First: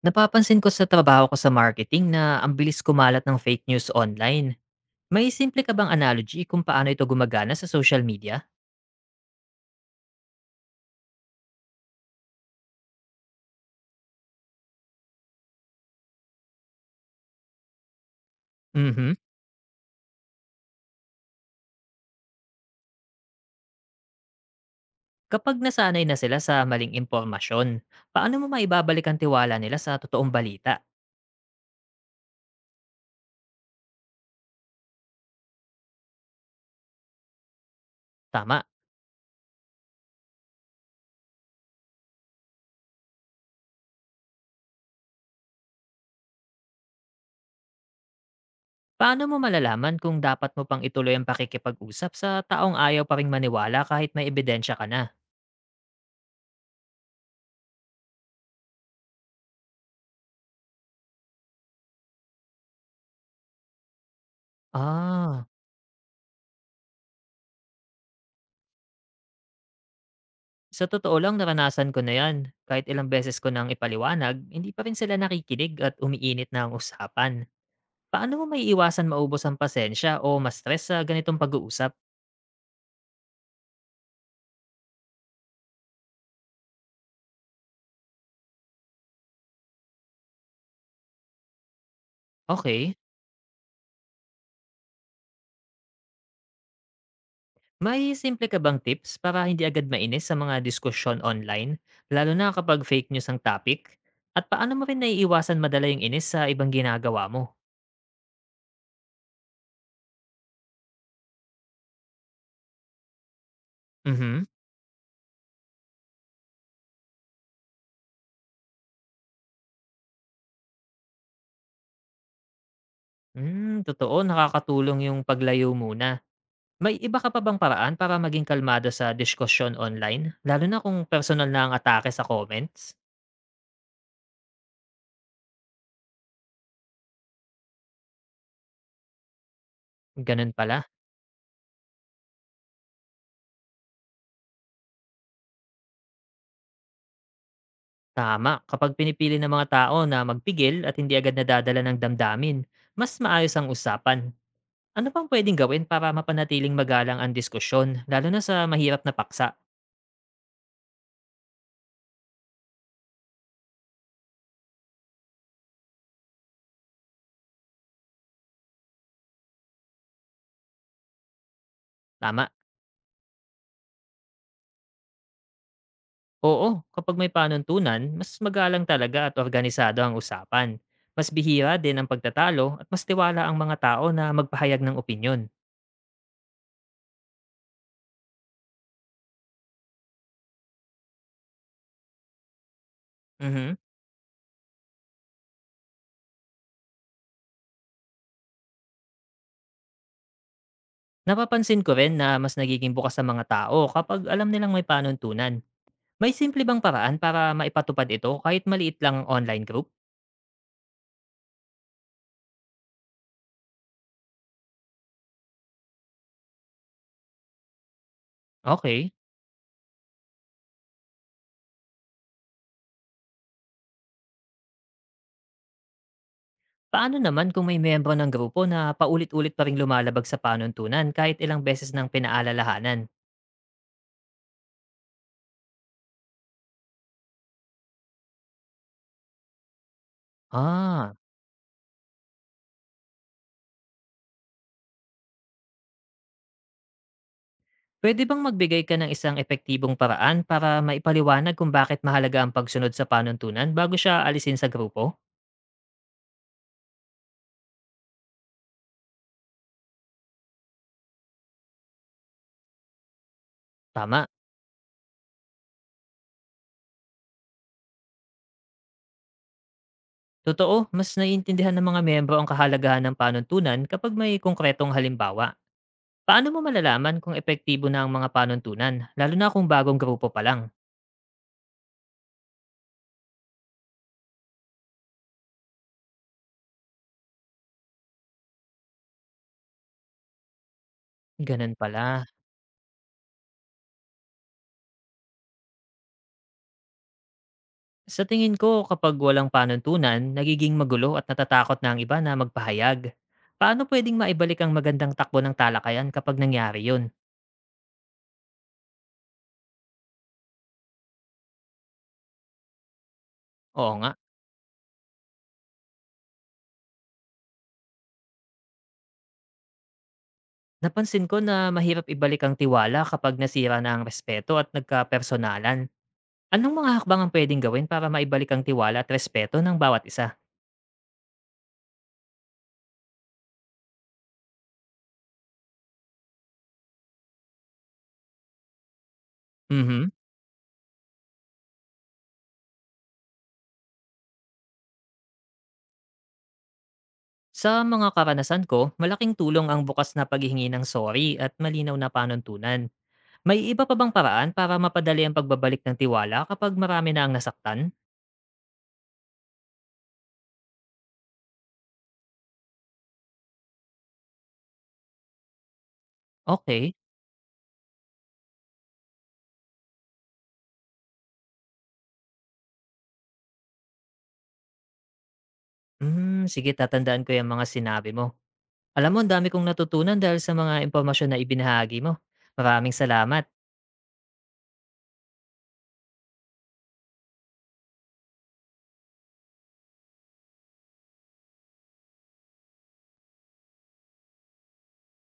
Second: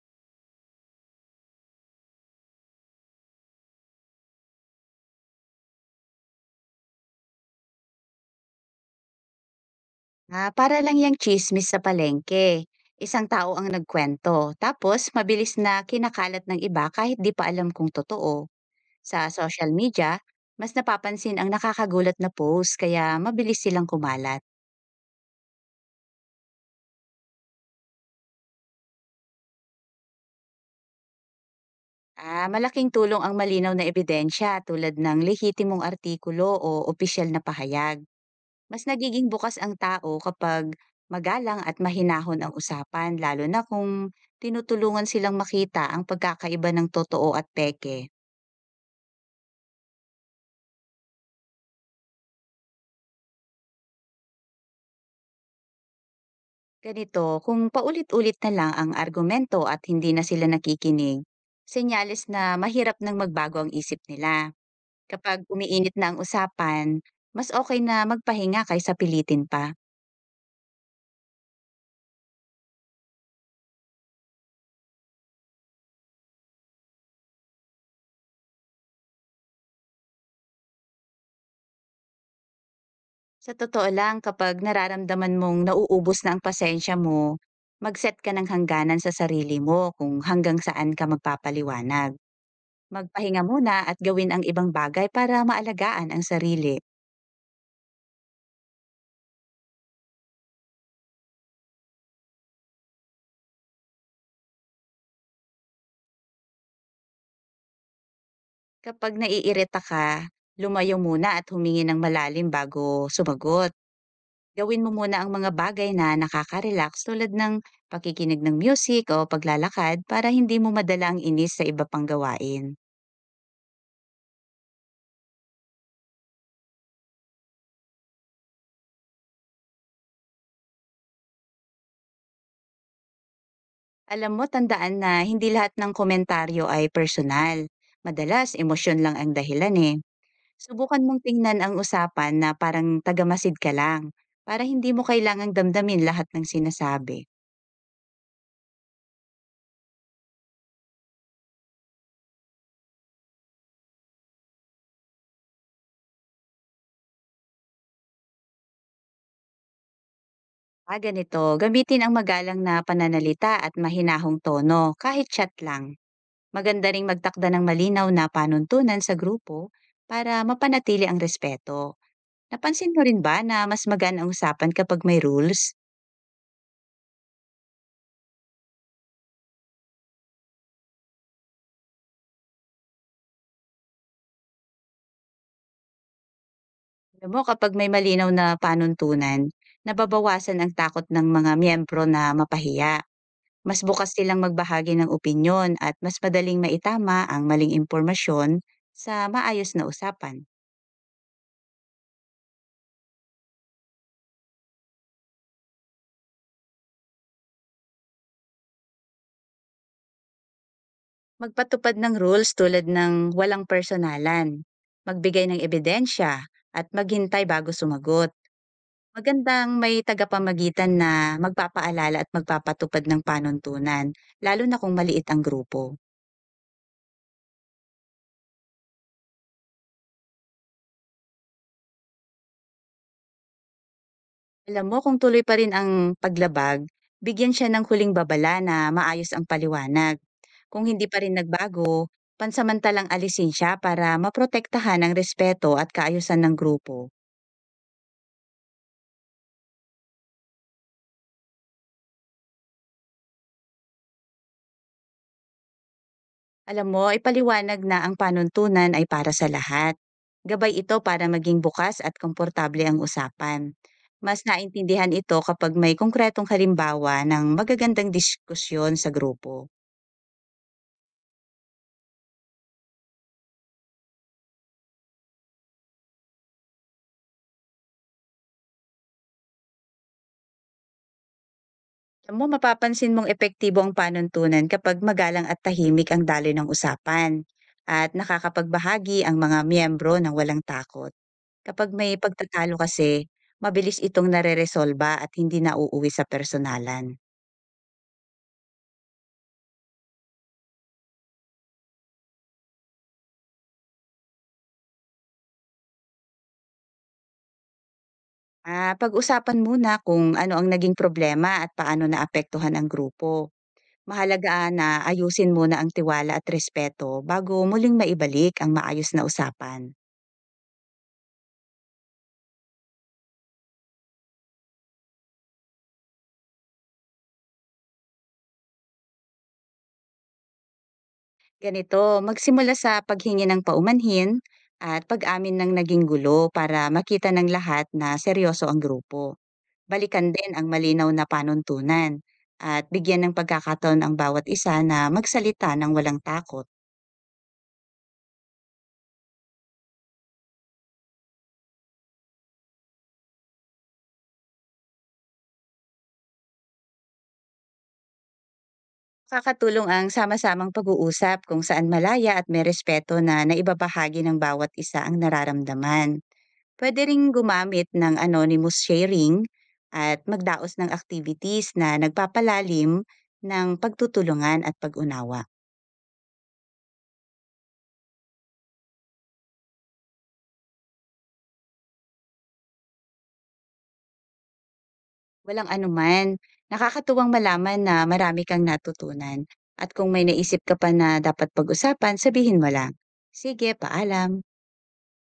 Napapansin ko sa trabaho ko sa marketing na ang bilis kumalat ng fake news online. May simple ka bang analogy kung paano ito gumagana sa social media? Para lang yang tsismis sa palengke. Isang tao ang nagkwento, tapos mabilis na kinakalat ng iba kahit di pa alam kung totoo. Mhm. Sa social media, mas napapansin ang nakakagulat na post kaya mabilis silang kumalat. Kapag nasanay na sila sa maling impormasyon, paano mo maibabalik ang tiwala nila sa totoong balita? Malaking tulong ang malinaw na ebidensya tulad ng lehitimong artikulo o opisyal na pahayag. Tama. Mas nagiging bukas ang tao kapag magalang at mahinahon ang usapan lalo na kung tinutulungan silang makita ang pagkakaiba ng totoo at peke. Paano mo malalaman kung dapat mo pang ituloy ang pakikipag-usap sa taong ayaw pa ring maniwala kahit may ebidensya ka na? Ganito, kung paulit-ulit na lang ang argumento at hindi na sila nakikinig, senyales na mahirap nang magbago ang isip nila. Ah, Kapag umiinit na ang usapan, mas okay na magpahinga kaysa pilitin pa. sa totoo lang naranasan ko na yan. Kahit ilang beses ko nang ipaliwanag, hindi pa rin sila nakikinig at umiinit na ang usapan. Paano mo maiiwasang maubos ang pasensya o ma-stress sa ganitong pag-uusap? Sa totoo lang, kapag nararamdaman mong nauubos na ang pasensya mo, mag-set ka ng hangganan sa sarili mo kung hanggang saan ka magpapaliwanag. Okey. Magpahinga muna at gawin ang ibang bagay para maalagaan ang sarili. May simple ka bang tips para hindi agad mainis sa mga diskusyon online, lalo na kapag fake news ang topic? At paano mo rin naiiwasan madala yung inis sa ibang ginagawa mo? Kapag naiirita ka, lumayo muna at humingi ng malalim bago sumagot. Mhm. Gawin mo muna ang mga bagay na nakaka-relax tulad ng pakikinig ng music o paglalakad para hindi mo madala ang inis sa iba pang gawain. Hmm, totoo nakakatulong yung paglayo muna. May iba ka pa bang paraan para maging kalmado sa diskusyon online, lalo na kung personal na ang atake sa comments? Alam mo, tandaan na hindi lahat ng komentaryo ay personal. Madalas, emosyon lang ang dahilan eh. Ganun pala. Subukan mong tingnan ang usapan na parang tagamasid ka lang para hindi mo kailangang damdamin lahat ng sinasabi. Tama, kapag pinipili ng mga tao na magpigil at hindi agad nadadala ng damdamin, mas maayos ang usapan. Ano pang pwedeng gawin para mapanatiling magalang ang diskusyon, lalo na sa mahirap na paksa? Ganito. Gamitin ang magalang na pananalita at mahinahong tono, kahit chat lang. Maganda ring magtakda ng malinaw na panuntunan sa grupo para mapanatili ang respeto. Tama. Napansin mo rin ba na mas magaan ang usapan kapag may rules? Oo, kapag may panuntunan, mas magalang talaga at organisado ang usapan. Mas bihira din ang pagtatalo at mas tiwala ang mga tao na magpahayag ng opinyon. Alam mo, kapag may malinaw na panuntunan, nababawasan ang takot ng mga miyembro na mapahiya. Mhm. Mas bukas silang magbahagi ng opinyon at mas madaling maitama ang maling impormasyon sa maayos na usapan. Napapansin ko rin na mas nagiging bukas sa mga tao kapag alam nilang may panuntunan. May simple bang paraan para maipatupad ito kahit maliit lang ang online group? Magpatupad ng rules tulad ng walang personalan, magbigay ng ebidensya, at maghintay bago sumagot. Okay. Magandang may tagapamagitan na magpapaalala at magpapatupad ng panuntunan, lalo na kung maliit ang grupo. Paano naman kung may miyembro ng grupo na paulit-ulit pa ring lumalabag sa panuntunan kahit ilang beses nang pinaalalahanan? Alam mo kung tuloy pa rin ang paglabag, bigyan siya ng huling babala na maayos ang paliwanag. Kung hindi Ah, pa rin nagbago, pansamantalang alisin siya para maprotektahan ang respeto at kaayusan ng grupo. pwede bang magbigay ka ng isang epektibong paraan para maipaliwanag kung bakit mahalaga ang pagsunod sa panuntunan bago siya alisin sa grupo? Alam mo, ipaliwanag na ang panuntunan ay para sa lahat. Gabay ito para maging bukas at komportable ang usapan. Tama, Mas naintindihan ito kapag may konkretong halimbawa ng magagandang diskusyon sa grupo. totoo, mas naiintindihan ng mga miyembro ang kahalagahan ng panuntunan kapag may konkretong halimbawa. Paano mo malalaman kung epektibo na ang mga panuntunan, lalo na kung bagong grupo pa lang? Alam mo, mapapansin mong epektibo ang panuntunan kapag magalang at tahimik ang daloy ng usapan at nakakapagbahagi ang mga miyembro ng walang takot. Ganun Kapag may pala. pagtatalo kasi, mabilis itong nare at hindi nauuwi sa personalan. Sa tingin ko, kapag walang panuntunan, nagiging magulo at natatakot na ang iba na magpahayag. Paano pwedeng maibalik ang magandang takbo ng talakayan kapag nangyari yun? Pag-usapan muna kung ano ang naging problema at paano naapektuhan ang grupo. Oo nga. Mahalaga na ayusin muna ang tiwala at respeto bago muling maibalik ang maayos na usapan. Napansin ko na mahirap ibalik ang tiwala kapag nasira na ang respeto at nagkapersonalan. Anong mga hakbang ang pwedeng gawin para maibalik ang tiwala at respeto ng bawat isa? Ganito, magsimula sa paghingi ng paumanhin at pag-amin ng naging gulo para makita ng lahat na seryoso ang grupo. Mhm. Balikan din ang malinaw na panuntunan at bigyan ng pagkakataon ang bawat isa na magsalita ng walang takot. Sa mga karanasan ko, malaking tulong ang bukas na paghihingi ng sorry at malinaw na panuntunan. May iba pa bang paraan para mapadali ang pagbabalik ng tiwala kapag marami na ang nasaktan? Nakakatulong ang sama-samang pag-uusap kung saan malaya at may respeto na naibabahagi ng bawat isa ang nararamdaman. Okay. Pwede ring gumamit ng anonymous sharing at magdaos ng activities na nagpapalalim ng pagtutulungan at pag-unawa. Hmm, sige tatandaan ko yung mga sinabi mo. Alam mo ang dami kong natutunan dahil sa mga impormasyon na ibinahagi mo. Maraming salamat. Walang anuman, nakakatuwang malaman na marami kang natutunan. At kung may naisip ka pa na dapat pag-usapan, sabihin mo lang. Sige, paalam.